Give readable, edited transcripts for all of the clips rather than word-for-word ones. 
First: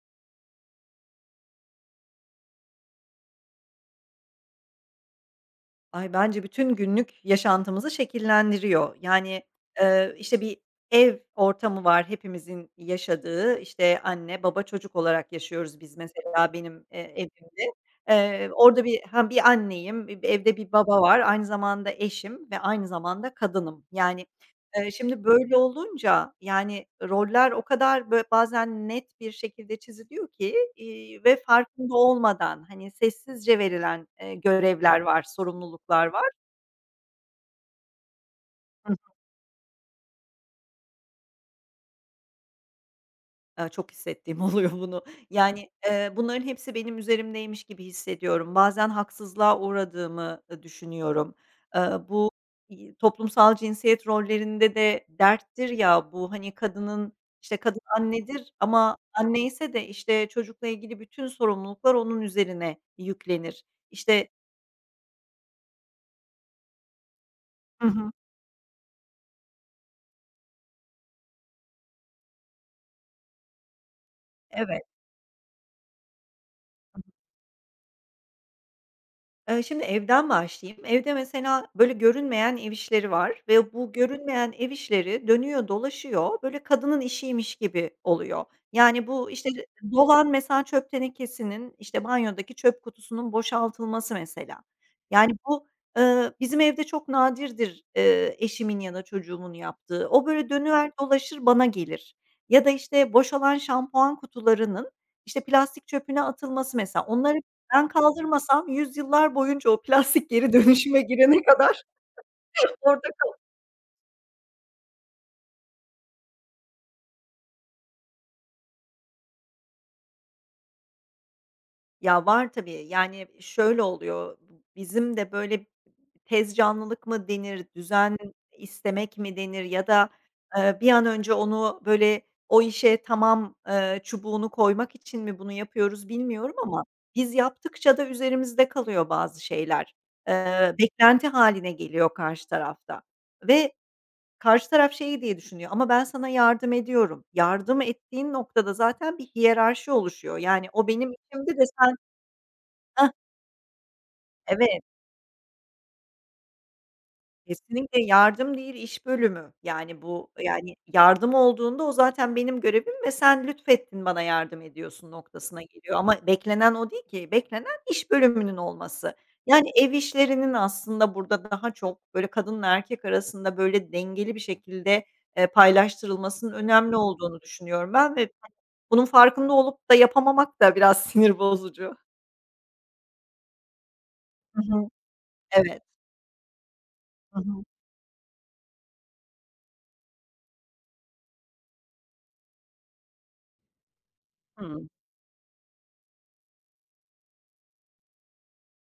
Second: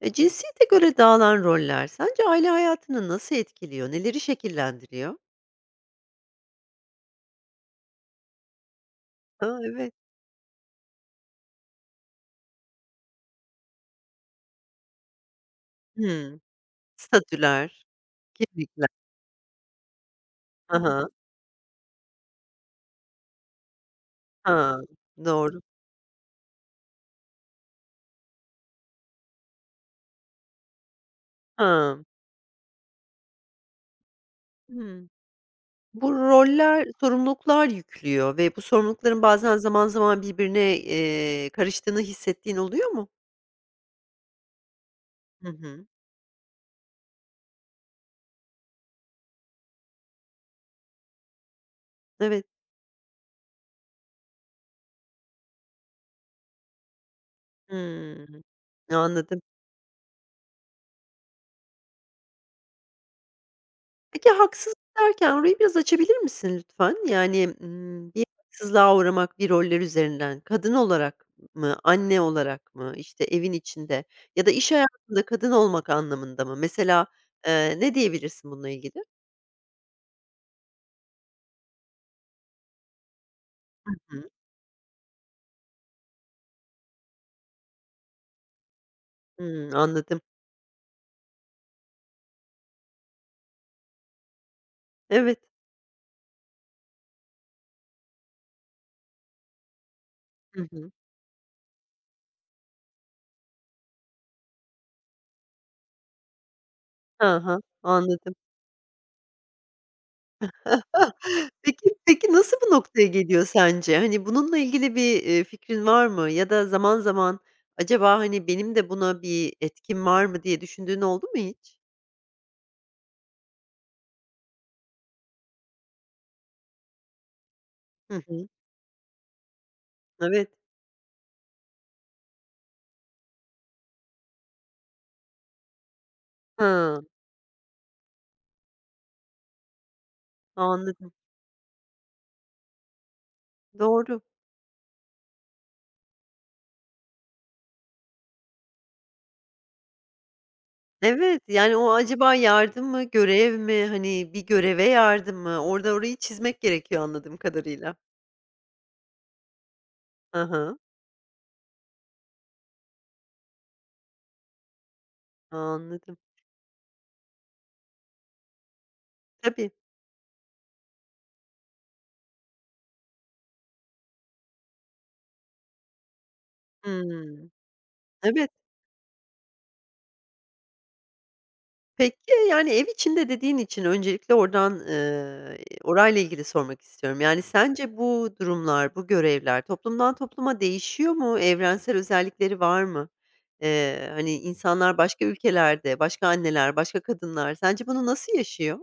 Cinsiyete göre dağılan roller sence aile hayatını nasıl etkiliyor? Neleri şekillendiriyor? Ay, bence bütün günlük yaşantımızı şekillendiriyor. Yani, A, evet. İşte, bir ev ortamı var hepimizin yaşadığı. İşte, anne, baba, çocuk olarak yaşıyoruz biz Hımm. mesela benim, Statüler, evimde. Orada kimlikler. bir hem bir anneyim, evde bir Ha baba ha. var, aynı zamanda eşim ve aynı zamanda kadınım. Yani, şimdi böyle Doğru. olunca, yani, roller o kadar bazen net bir şekilde çiziliyor ki, ve farkında Ha. olmadan, hani, sessizce verilen, görevler Hımm. var, sorumluluklar Bu var. roller sorumluluklar yüklüyor ve bu sorumlulukların bazen zaman zaman birbirine, karıştığını hissettiğin oluyor mu? Çok hissettiğim oluyor bunu. Hı Yani, hı. Bunların hepsi benim üzerimdeymiş gibi hissediyorum. Bazen haksızlığa uğradığımı, düşünüyorum. Bu, Evet. Toplumsal cinsiyet rollerinde de derttir ya bu, hani, kadının, işte, kadın Hımm. annedir ama anne Anladım. ise de, işte, çocukla ilgili bütün sorumluluklar onun üzerine yüklenir. İşte. Peki, haksızlık derken orayı biraz açabilir misin lütfen? Yani, Hı hı. Bir haksızlığa uğramak, bir roller üzerinden kadın olarak mı, anne olarak mı, işte, evin içinde ya da iş Evet. hayatında kadın olmak anlamında mı? Mesela, ne diyebilirsin bununla ilgili? Şimdi evden başlayayım. Evde mesela böyle görünmeyen ev işleri var ve Hı bu hı. görünmeyen ev işleri dönüyor dolaşıyor, böyle kadının işiymiş gibi oluyor. Yani bu, işte, Hımm, anladım. dolan mesela çöp tenekesinin, işte, banyodaki çöp kutusunun boşaltılması mesela. Yani Evet. bu, bizim evde çok nadirdir, eşimin ya da çocuğumun yaptığı. O böyle Hı hı. dönüver dolaşır bana gelir. Ya da, işte, boşalan şampuan kutularının, işte, plastik çöpüne atılması mesela. Onları Ha, ben anladım. kaldırmasam yüzyıllar boyunca o plastik geri dönüşüme girene kadar Peki nasıl bu noktaya orada ka. geliyor sence? Hani, bununla ilgili bir, fikrin var mı? Ya da zaman zaman acaba, hani, benim de buna bir etkim var mı diye düşündüğün oldu mu hiç? Ya, var tabii. Yani, şöyle oluyor, bizim de böyle tez canlılık mı denir, Hı düzen hı. istemek mi denir ya da, Evet. Bir an önce onu böyle o işe tamam, çubuğunu koymak için mi bunu yapıyoruz bilmiyorum ama Hıı, biz yaptıkça da üzerimizde kalıyor bazı şeyler. Anladım. Beklenti haline geliyor karşı tarafta ve. Doğru. Karşı taraf şeyi diye düşünüyor, "Ama ben sana yardım ediyorum." Yardım ettiğin noktada zaten bir hiyerarşi oluşuyor. Yani o benim Evet, içimde de yani, o sen. acaba yardım mı, Hah, görev mi? Hani, bir evet. göreve yardım mı? Orada orayı çizmek gerekiyor anladığım kadarıyla. Kesinlikle yardım değil, iş bölümü. Yani, bu, yani, Hı. yardım olduğunda o zaten benim görevim ve sen lütfettin bana yardım ediyorsun noktasına geliyor ama Anladım. beklenen o değil ki. Beklenen iş bölümünün olması. Yani, Tabii. ev işlerinin aslında burada daha çok, böyle, kadınla erkek arasında, böyle, dengeli bir şekilde, paylaştırılmasının önemli olduğunu Hımm. düşünüyorum ben ve Evet. hani, bunun farkında olup da yapamamak da biraz sinir bozucu. Peki, yani, ev içinde dediğin için öncelikle Hı oradan, hı. Evet. orayla ilgili sormak istiyorum. Hı Yani, hı. sence bu durumlar, bu görevler toplumdan topluma değişiyor mu? Evrensel özellikleri var mı? Hani, Hıı. insanlar başka ülkelerde, başka anneler, başka kadınlar sence bunu nasıl yaşıyor?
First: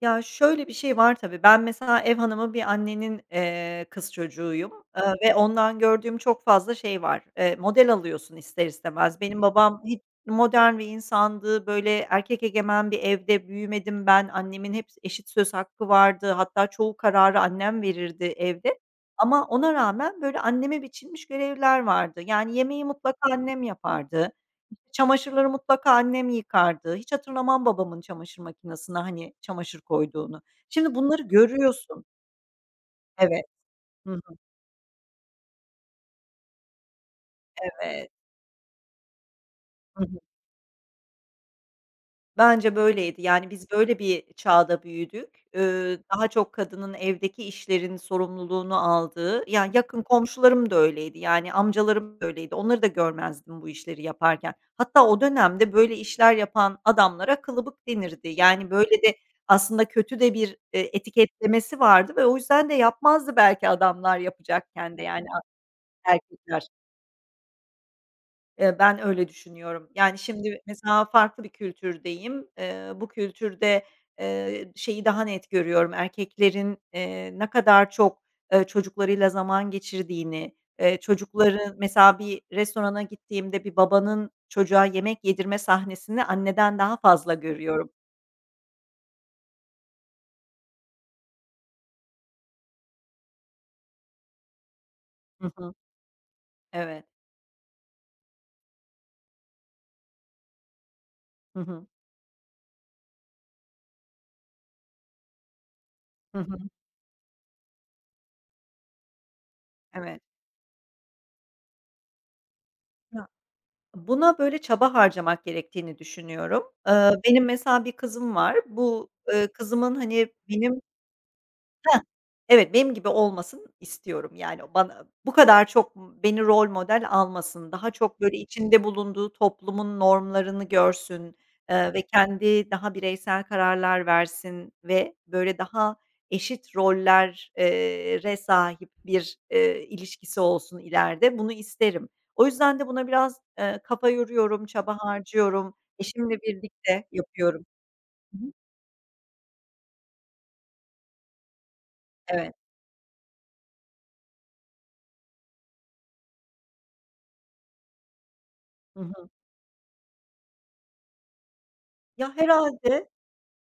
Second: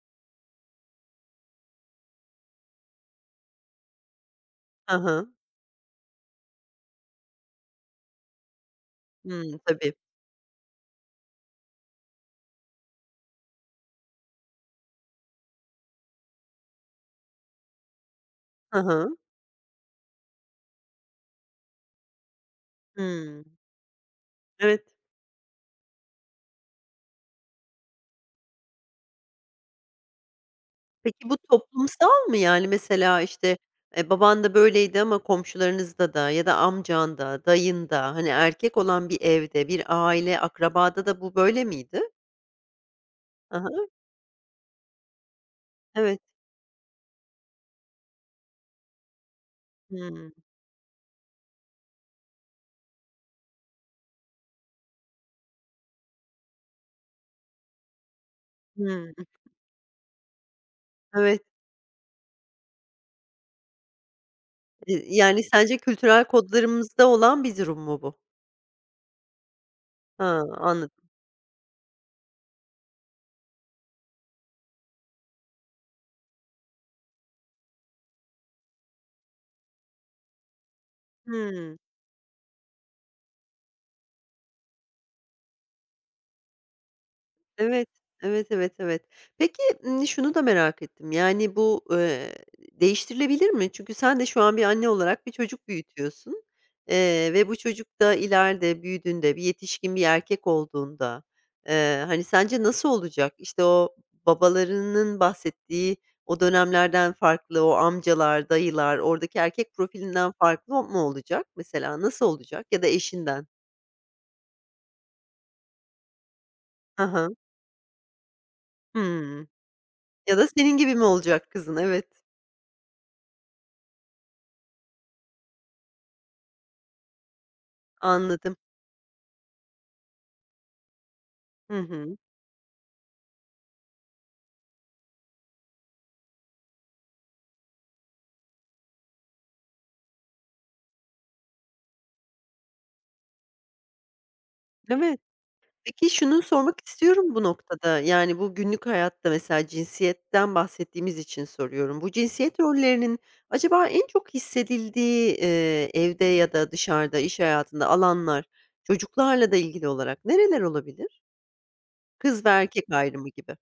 Ya, şöyle bir şey var tabii. Ben mesela ev hanımı bir annenin, kız çocuğuyum, Hı hı. ve ondan gördüğüm çok fazla şey var. Model alıyorsun ister istemez. Benim Hımm, babam tabii. hiç modern bir insandı. Böyle, erkek egemen bir evde büyümedim ben. Annemin hep eşit söz hakkı vardı. Hatta çoğu kararı annem verirdi evde. Hı hı. Ama ona rağmen, böyle, anneme biçilmiş görevler vardı. Yani yemeği mutlaka Hımm. annem yapardı. İşte, Evet. çamaşırları mutlaka annem yıkardı. Hiç hatırlamam babamın çamaşır makinesine, hani, çamaşır koyduğunu. Şimdi bunları Peki bu görüyorsun. toplumsal mı? Yani, mesela, Evet. işte, Hı hı. baban da böyleydi ama komşularınızda da ya da amcan da, dayın da, Evet. hani, erkek olan bir evde, bir Hı hı. aile, akrabada da bu böyle miydi? Bence böyleydi. Yani, biz Aha. böyle bir çağda büyüdük. Evet. Daha çok kadının evdeki işlerin sorumluluğunu aldığı, yani, yakın Hımm. komşularım da öyleydi, yani, amcalarım da öyleydi. Onları da görmezdim bu işleri yaparken. Hatta o dönemde böyle işler yapan adamlara kılıbık denirdi. Yani, böyle Hımm. de aslında kötü de bir, Evet. etiketlemesi vardı ve o yüzden de yapmazdı belki adamlar yapacakken de, yani, Yani, sence kültürel erkekler. kodlarımızda olan bir durum mu bu? Ben öyle düşünüyorum. Yani, Ha, şimdi mesela anladım. farklı bir kültürdeyim. Bu kültürde, şeyi daha net görüyorum, erkeklerin, ne kadar çok, çocuklarıyla zaman geçirdiğini, çocukları Hımm. mesela bir restorana gittiğimde bir babanın çocuğa yemek yedirme sahnesini anneden daha fazla Evet, görüyorum. evet, evet, evet. Peki, şunu da merak ettim, yani, bu, değiştirilebilir mi? Çünkü sen de şu an bir anne olarak bir Hı çocuk hı. büyütüyorsun, Evet. Ve bu çocuk da ileride büyüdüğünde, bir yetişkin bir erkek olduğunda, Hı hı. Hani, sence nasıl olacak? İşte, o babalarının bahsettiği Hı o hı. dönemlerden farklı, o amcalar, dayılar, oradaki erkek Evet. profilinden farklı mı olacak mesela? Nasıl olacak ya da Ya, eşinden? buna böyle çaba harcamak gerektiğini düşünüyorum. Aha, hı. Benim mesela bir kızım var. Bu, kızımın, hani, Ya da senin benim. gibi mi olacak kızın? Heh. Evet. Evet, benim gibi olmasını istiyorum. Yani, bana bu kadar çok beni rol model almasın, daha çok, böyle, Anladım. içinde bulunduğu toplumun normlarını görsün, Hı ve hı. kendi daha bireysel kararlar versin ve, böyle, daha eşit roller sahip bir, ilişkisi olsun ileride. Bunu isterim. O yüzden de buna biraz, kafa yoruyorum, çaba Evet. harcıyorum. Peki Eşimle şunu sormak birlikte istiyorum bu yapıyorum. noktada, Hı yani, hı. bu günlük hayatta mesela cinsiyetten bahsettiğimiz için soruyorum. Bu Evet. cinsiyet rollerinin acaba en çok hissedildiği, evde ya da dışarıda, iş hayatında alanlar Hı hı. çocuklarla da ilgili olarak nereler olabilir? Ya, Kız ve erkek herhalde. ayrımı gibi.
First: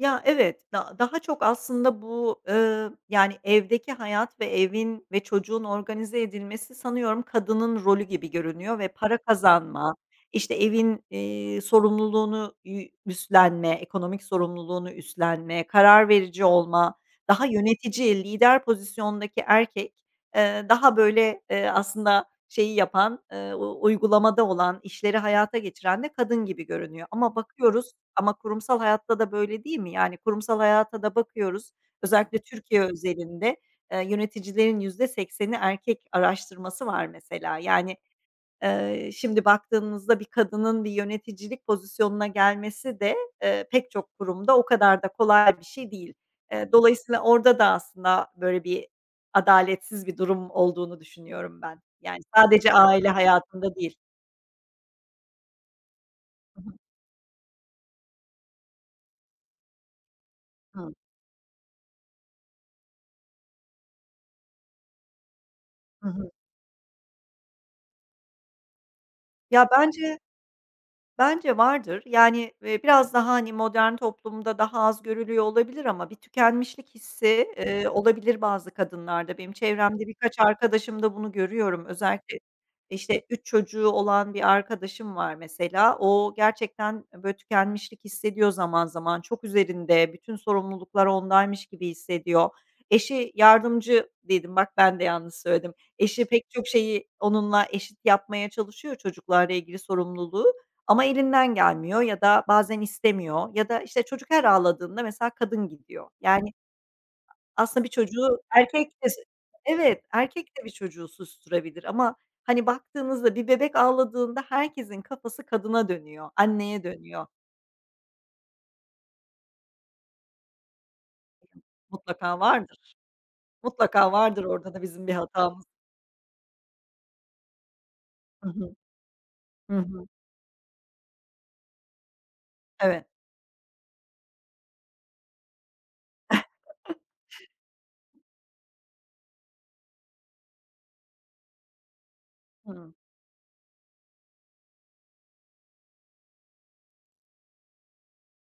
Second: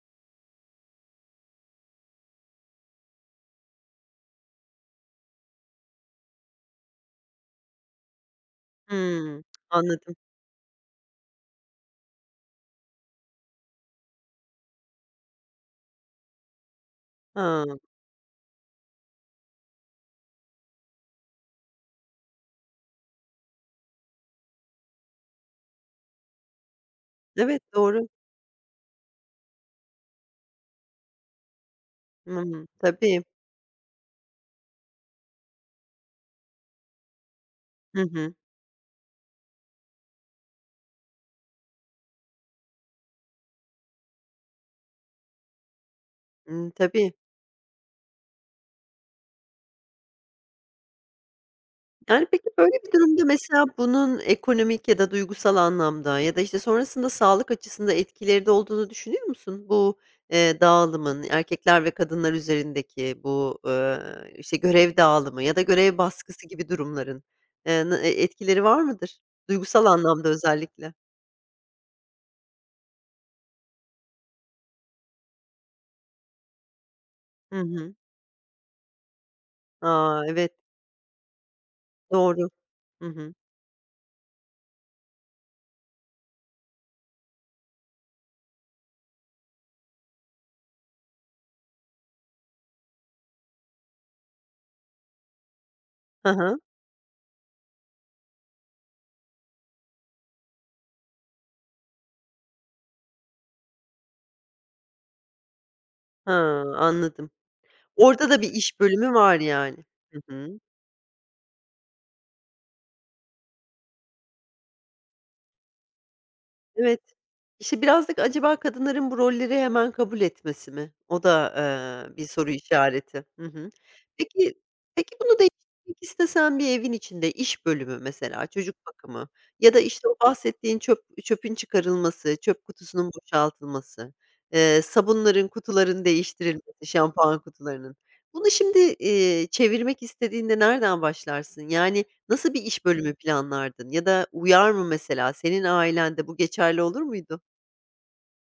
Ya, evet, daha çok aslında bu, yani, evdeki hayat ve evin ve çocuğun organize edilmesi sanıyorum kadının rolü gibi görünüyor ve para Hımm, kazanma, anladım. işte, evin, sorumluluğunu üstlenme, ekonomik sorumluluğunu üstlenme, karar verici olma, daha Ha, yönetici, lider pozisyondaki erkek. Daha, böyle, aslında şeyi yapan, uygulamada olan, işleri hayata geçiren de kadın gibi görünüyor ama evet, bakıyoruz doğru. ama kurumsal hayatta da böyle değil mi? Yani, kurumsal hayata da bakıyoruz, özellikle Hı. Türkiye Tabii. özelinde, yöneticilerin %80'i erkek araştırması var mesela. Yani, Hı hı. Şimdi baktığımızda bir kadının bir yöneticilik pozisyonuna gelmesi de, pek çok kurumda o kadar da kolay bir şey değil. Imm, tabii. Dolayısıyla orada da aslında böyle bir adaletsiz bir durum olduğunu düşünüyorum ben. Yani Yani, peki, böyle sadece bir aile durumda mesela hayatında değil. bunun ekonomik ya da duygusal anlamda ya da, işte, Hı hı. sonrasında sağlık açısında etkileri de olduğunu düşünüyor musun? Bu, Hı. dağılımın erkekler ve kadınlar üzerindeki bu, işte, görev dağılımı ya da görev Hı. baskısı gibi durumların, na e etkileri var mıdır? Ya, Duygusal bence. anlamda özellikle. Bence vardır. Yani, biraz daha, hani, modern toplumda daha az görülüyor olabilir ama bir tükenmişlik hissi, Hı hı. olabilir bazı kadınlarda. Benim çevremde A, birkaç evet, arkadaşımda bunu görüyorum. Özellikle, doğru. Hı işte, hı. 3 çocuğu olan bir arkadaşım var mesela. O gerçekten, böyle tükenmişlik hissediyor zaman zaman. Çok üzerinde, bütün sorumluluklar ondaymış gibi hissediyor. Eşi yardımcı dedim, bak ben de yanlış söyledim. Eşi Hı pek hı. çok şeyi onunla eşit yapmaya çalışıyor çocuklarla ilgili sorumluluğu. Ama elinden gelmiyor ya da bazen istemiyor ya da, işte, çocuk her ağladığında mesela kadın gidiyor. Ha, Yani, anladım. aslında bir Orada çocuğu da bir iş erkek de. bölümü var yani. Evet, Hı hı. erkek de bir çocuğu susturabilir ama, hani, baktığınızda bir bebek ağladığında herkesin kafası kadına dönüyor, anneye Evet. dönüyor. İşte, birazcık acaba kadınların bu rolleri hemen kabul etmesi mi? O da, bir Mutlaka soru vardır. işareti. Hı hı. Mutlaka vardır Peki orada da bizim bir peki bunu hatamız. değiştirmek istesen bir evin içinde iş bölümü mesela, Hı hı. çocuk bakımı ya Hı da, hı. işte, o bahsettiğin çöpün çıkarılması, çöp Evet. kutusunun boşaltılması, sabunların kutuların değiştirilmesi, şampuan kutularının. Bunu şimdi, çevirmek istediğinde nereden başlarsın? Yani, nasıl bir iş Hıı. bölümü planlardın ya da uyar mı mesela? Senin ailende bu geçerli olur muydu?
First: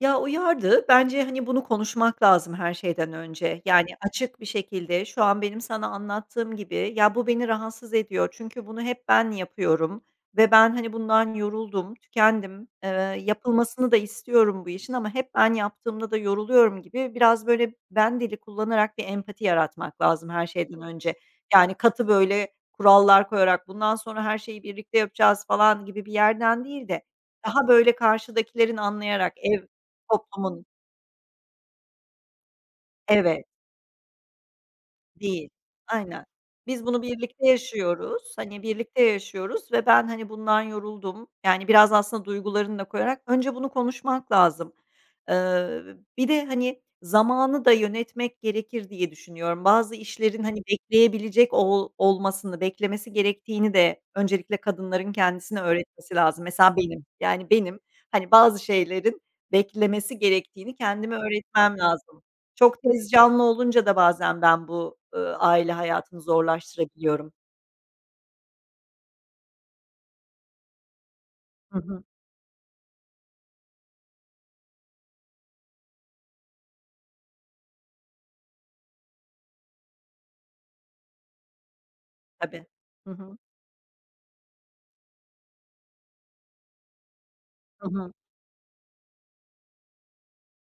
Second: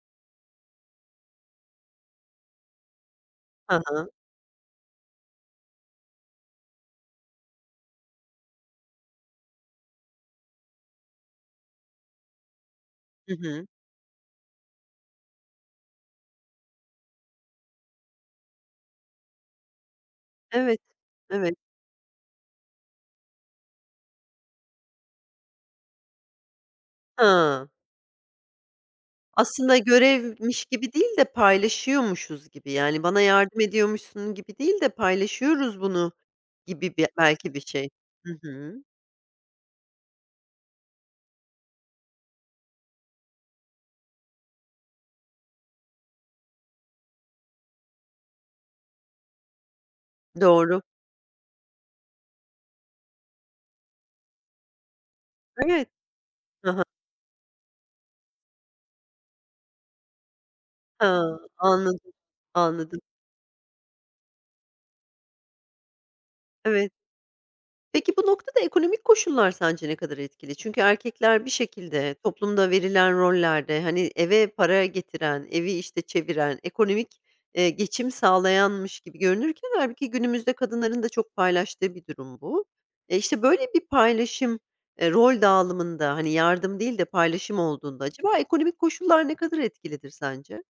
Ya, uyardı. Bence, hani, bunu konuşmak lazım her şeyden önce. Ha Yani, ha. açık bir şekilde şu an benim sana anlattığım gibi, "Ya, bu beni rahatsız ediyor çünkü bunu hep ben yapıyorum ve ben, hani, bundan yoruldum, tükendim, Hı hı. yapılmasını da istiyorum bu işin ama hep ben yaptığımda da yoruluyorum." gibi biraz, böyle, ben dili kullanarak bir empati yaratmak lazım her şeyden Evet, önce. evet. Yani, katı, böyle, kurallar koyarak bundan sonra her şeyi birlikte yapacağız falan gibi bir yerden değil de daha, Ha. böyle, karşıdakilerin anlayarak ev. Aslında Toplumun. görevmiş gibi değil de paylaşıyormuşuz gibi, yani, bana Evet, yardım ediyormuşsun gibi değil de değil. paylaşıyoruz bunu Aynen. Biz gibi bunu bir birlikte belki bir şey. yaşıyoruz. Hı Hani, hı. birlikte yaşıyoruz ve ben, hani, bundan yoruldum. Yani, biraz aslında duygularını da koyarak önce bunu konuşmak lazım. Eee, bir de, hani, zamanı da yönetmek gerekir diye düşünüyorum. Bazı işlerin, hani, Doğru. bekleyebilecek olmasını, beklemesi gerektiğini de öncelikle kadınların kendisine Evet. öğretmesi lazım. Mesela Aha. benim, yani, benim, hani, bazı şeylerin beklemesi gerektiğini kendime Ha, öğretmem anladım, lazım. Çok anladım. tez canlı olunca da bazen ben bu, aile hayatını Evet. zorlaştırabiliyorum. Peki bu noktada ekonomik koşullar sence ne kadar etkili? Çünkü erkekler bir Hı hı. şekilde toplumda verilen rollerde, hani, eve para getiren, evi, işte, çeviren, ekonomik, geçim sağlayanmış gibi görünürken hâlbuki günümüzde kadınların da çok paylaştığı bir durum bu. Tabii. Hı hı. İşte, böyle bir paylaşım, rol dağılımında, hani, yardım değil de paylaşım Hı olduğunda hı. acaba ekonomik koşullar ne kadar etkilidir sence?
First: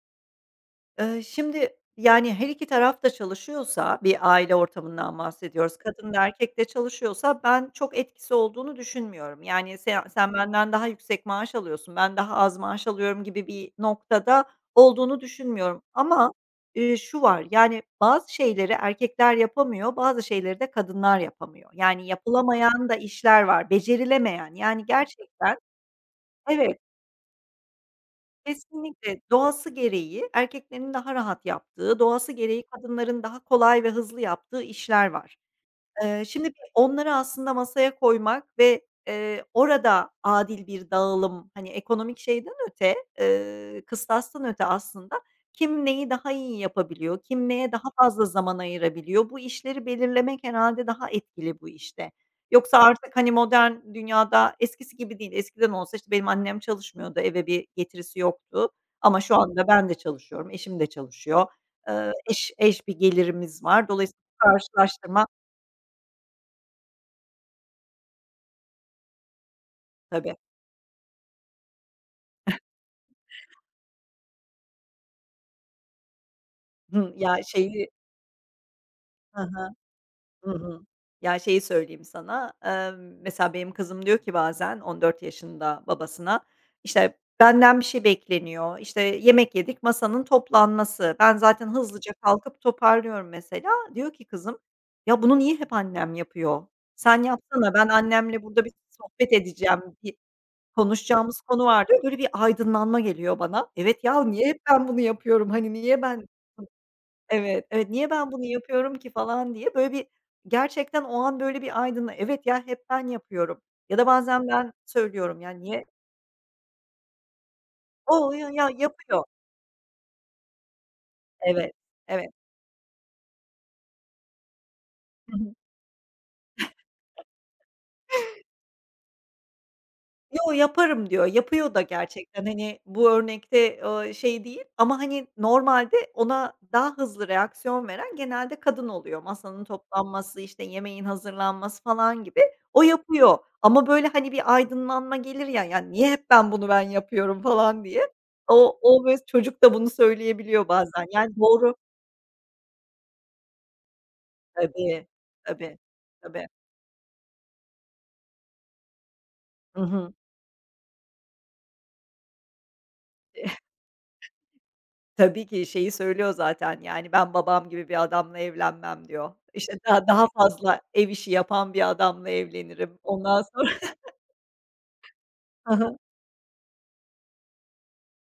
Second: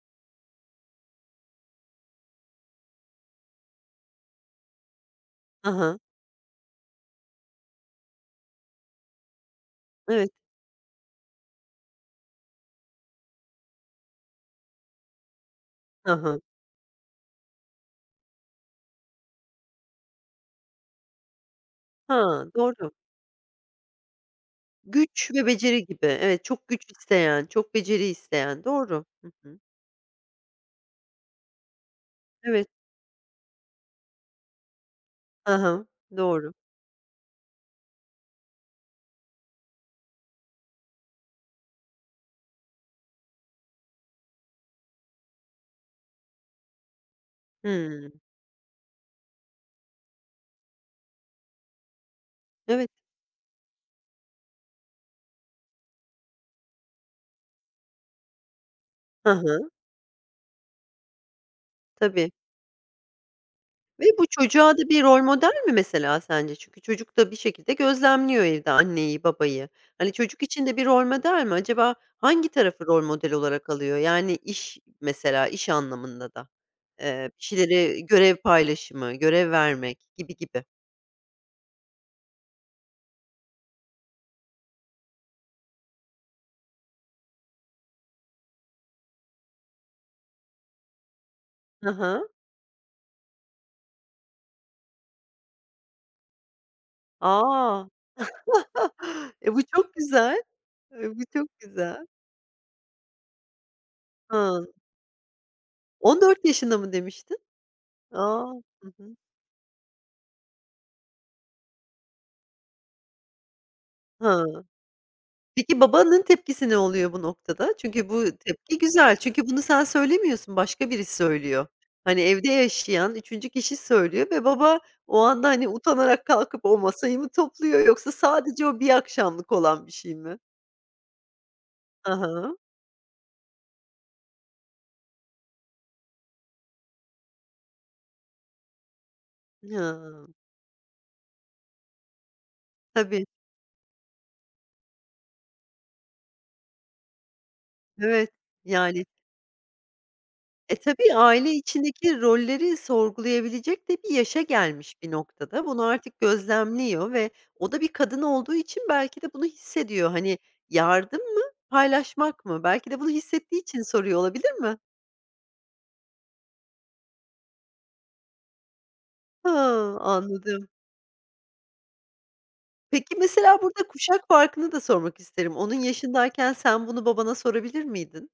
Şimdi, yani, her iki taraf da çalışıyorsa, bir aile ortamından bahsediyoruz, Aha. kadın da erkek de çalışıyorsa ben çok etkisi olduğunu düşünmüyorum. Yani, Evet. sen benden daha yüksek maaş alıyorsun, ben daha az maaş alıyorum gibi bir noktada olduğunu düşünmüyorum Aha, ama, hı. Şu var, yani, bazı şeyleri erkekler yapamıyor, bazı şeyleri de kadınlar yapamıyor. Yani, Ha, yapılamayan doğru. da işler var, becerilemeyen. Yani, Güç ve gerçekten. beceri gibi. Evet, çok Evet. güç isteyen, çok beceri isteyen. Doğru. Kesinlikle. Hı hı. Doğası gereği erkeklerin daha rahat yaptığı, doğası gereği Evet. kadınların daha kolay ve hızlı yaptığı işler var. Aha. Şimdi Doğru. bir onları aslında masaya koymak ve, orada adil bir dağılım, hani, ekonomik şeyden öte, kıstastan öte aslında kim neyi daha iyi yapabiliyor, kim neye daha Hımm. fazla zaman ayırabiliyor, bu işleri belirlemek herhâlde daha etkili bu işte. Yoksa Evet. artık, hani, modern dünyada eskisi gibi değil. Eskiden olsa, işte, benim annem çalışmıyordu, eve bir getirisi yoktu ama Hı şu anda hı. ben de çalışıyorum, eşim de çalışıyor. Eee, Tabii, eş eş bir gelirimiz var. ve Dolayısıyla bu çocuğa da bir rol karşılaştırma. model mi mesela sence? Çünkü çocuk da bir şekilde gözlemliyor evde anneyi, babayı. Hani, Tabii. çocuk için de bir rol model mi? Acaba hangi tarafı rol model olarak alıyor? Yani iş mesela, iş anlamında da. Hımm. Ya, Bir şeyi. şeyleri görev paylaşımı, Hı görev hı. vermek gibi Hı gibi. hı. Ya, şeyi söyleyeyim sana, mesela benim kızım diyor ki bazen 14 yaşında babasına, işte, benden bir şey bekleniyor, işte, yemek yedik, masanın toplanması. Ben zaten Hı hızlıca hı. kalkıp toparlıyorum mesela. Diyor ki kızım, "Ya, bunu niye hep annem yapıyor? Sen yapsana, A! ben annemle burada bir sohbet Bu edeceğim, çok bir güzel. Bu konuşacağımız çok konu var." diyor. güzel. Böyle bir aydınlanma geliyor bana. Evet ya, niye hep Ha, ben bunu yapıyorum? Hani, niye ben. 14 yaşında mı demiştin? Evet, evet, "Niye ben bunu A! Hı yapıyorum ki?" hı. falan diye böyle bir gerçekten o an böyle bir aydınla "Evet ya, hep ben yapıyorum." ya da bazen Ha. ben söylüyorum, yani, Peki "Niye?" babanın tepkisi ne oluyor bu noktada? Çünkü bu "O, ya tepki güzel. yapıyor." Çünkü bunu sen söylemiyorsun, başka birisi söylüyor. Evet, Hani, evet. evde yaşayan üçüncü kişi söylüyor ve baba o anda, hani, utanarak kalkıp o masayı mı topluyor yoksa sadece o bir akşamlık olan bir şey mi? Yo, yaparım diyor. Yapıyor da Hı gerçekten. hı. Hani, bu örnekte, şey değil ama, hani, normalde ona daha hızlı reaksiyon veren genelde kadın oluyor. Masanın Hıı. toplanması, işte, yemeğin hazırlanması falan gibi. O Tabii, yapıyor ama, böyle, hani, bir aydınlanma gelir ya, yani niye hep ben bunu yapıyorum?" falan diye. evet. O Yani, böyle çocuk da bunu söyleyebiliyor bazen. tabii Yani aile doğru. içindeki rolleri sorgulayabilecek de bir yaşa gelmiş Tabii, bir noktada. tabii, Bunu artık tabii. gözlemliyor ve o da bir kadın olduğu için belki de bunu Hı hissediyor. hı. Hani, yardım mı, paylaşmak mı? Belki de bunu hissettiği için soruyor olabilir mi? Tabii ki şeyi söylüyor zaten, yani, "Ben babam gibi bir adamla evlenmem." diyor. İşte, Ha, daha anladım. fazla ev işi yapan bir adamla evlenirim. Peki, Ondan mesela sonra. burada kuşak farkını da sormak isterim. Hı Onun hı. yaşındayken sen bunu babana sorabilir miydin?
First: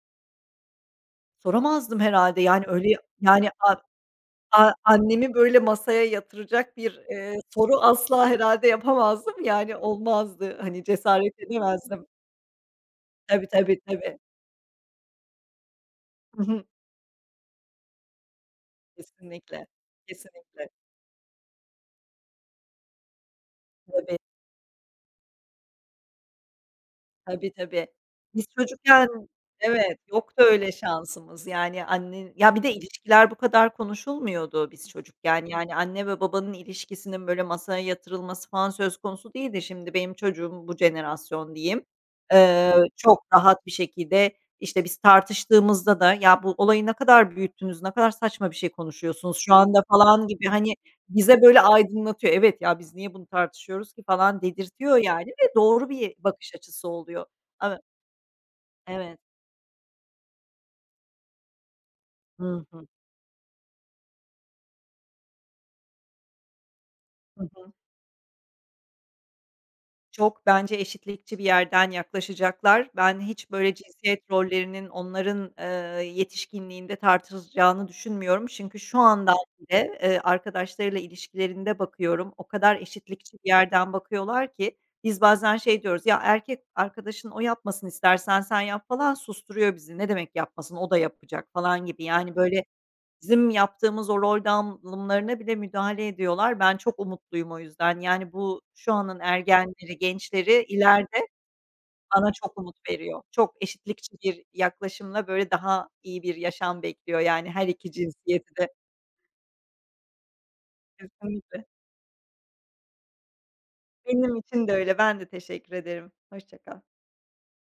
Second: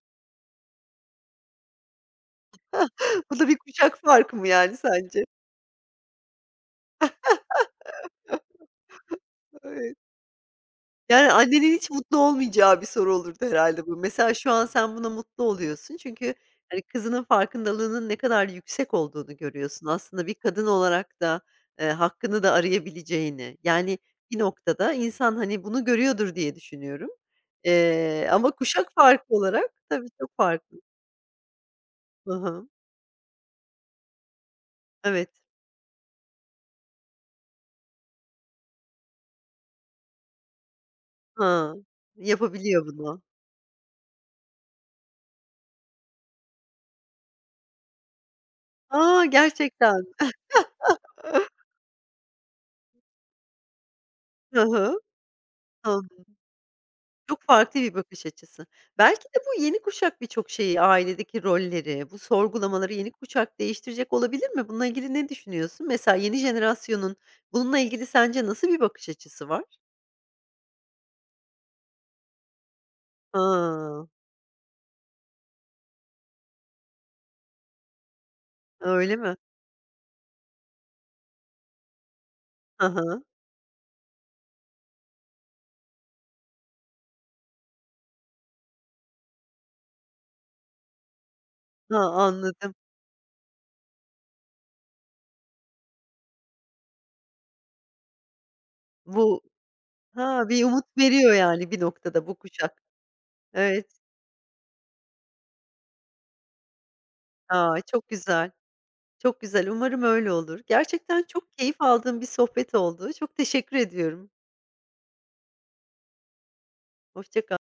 Soramazdım herhâlde, yani, öyle, Bu da yani, bir a kuşak farkı mı yani sence? annemi böyle masaya yatıracak bir, soru asla herhâlde yapamazdım, yani, olmazdı. Hani, Yani, cesaret annenin hiç edemezdim. mutlu olmayacağı bir soru olurdu Tabii, tabii, herhâlde bu. tabii. Mesela şu an sen buna mutlu oluyorsun çünkü, Hı hı. hani, kızının farkındalığının ne kadar yüksek olduğunu Kesinlikle, görüyorsun. Aslında bir kadın kesinlikle. olarak da, hakkını da arayabileceğini, yani, bir noktada insan, hani, bunu görüyordur diye düşünüyorum. Tabii, tabii. Biz Ama kuşak farkı çocukken. olarak Evet, tabii çok yoktu öyle farklı. şansımız. Yani annen Hı ya, bir hı. de ilişkiler bu kadar konuşulmuyordu biz Evet. çocukken. Yani anne ve babanın ilişkisinin böyle masaya yatırılması falan söz konusu değildi. Şimdi benim çocuğum bu jenerasyon Ha, diyeyim, yapabiliyor bunu. çok rahat bir şekilde, işte, biz tartıştığımızda da "Ya, bu olayı ne kadar büyüttünüz, ne kadar saçma bir şey A, konuşuyorsunuz şu anda." gerçekten. falan gibi, hani bize böyle aydınlatıyor. Evet ya biz niye bunu tartışıyoruz ki falan Hı dedirtiyor hı. yani ve doğru Hı. bir bakış açısı oluyor. Çok Ama. farklı bir bakış açısı. Evet. Belki de bu yeni kuşak birçok şeyi, ailedeki rolleri, bu Hı hı. sorgulamaları yeni kuşak değiştirecek olabilir mi? Bununla ilgili ne düşünüyorsun? Mesela yeni jenerasyonun Hı hı. bununla ilgili sence nasıl bir bakış açısı var? Çok bence eşitlikçi bir yerden yaklaşacaklar. Ben hiç böyle Ha, cinsiyet rollerinin onların, yetişkinliğinde tartışılacağını düşünmüyorum. Çünkü şu öyle andan mi? bile, arkadaşlarıyla ilişkilerinde bakıyorum, o kadar Aha. eşitlikçi bir yerden bakıyorlar ki biz bazen şey diyoruz, "Ya, erkek arkadaşın o yapmasın istersen sen yap." falan, susturuyor bizi. "Ne demek yapmasın, o da yapacak." falan Ha, gibi. Yani, böyle. anladım. Bizim yaptığımız o rol dağılımlarına bile müdahale ediyorlar. Ben çok umutluyum o yüzden. Yani, bu şu anın Bu ergenleri, ha, gençleri bir umut ileride veriyor yani bir noktada bana bu çok umut kuşak. veriyor. Çok Evet. eşitlikçi bir yaklaşımla, böyle, daha iyi bir yaşam bekliyor, yani, her Aa, 2 çok güzel, cinsiyeti de. çok güzel. Umarım öyle olur. Gerçekten çok Kesinlikle. keyif aldığım bir sohbet oldu. Çok teşekkür ediyorum. Benim için de öyle. Ben de teşekkür ederim. Hoşça kal. Hoşça kal.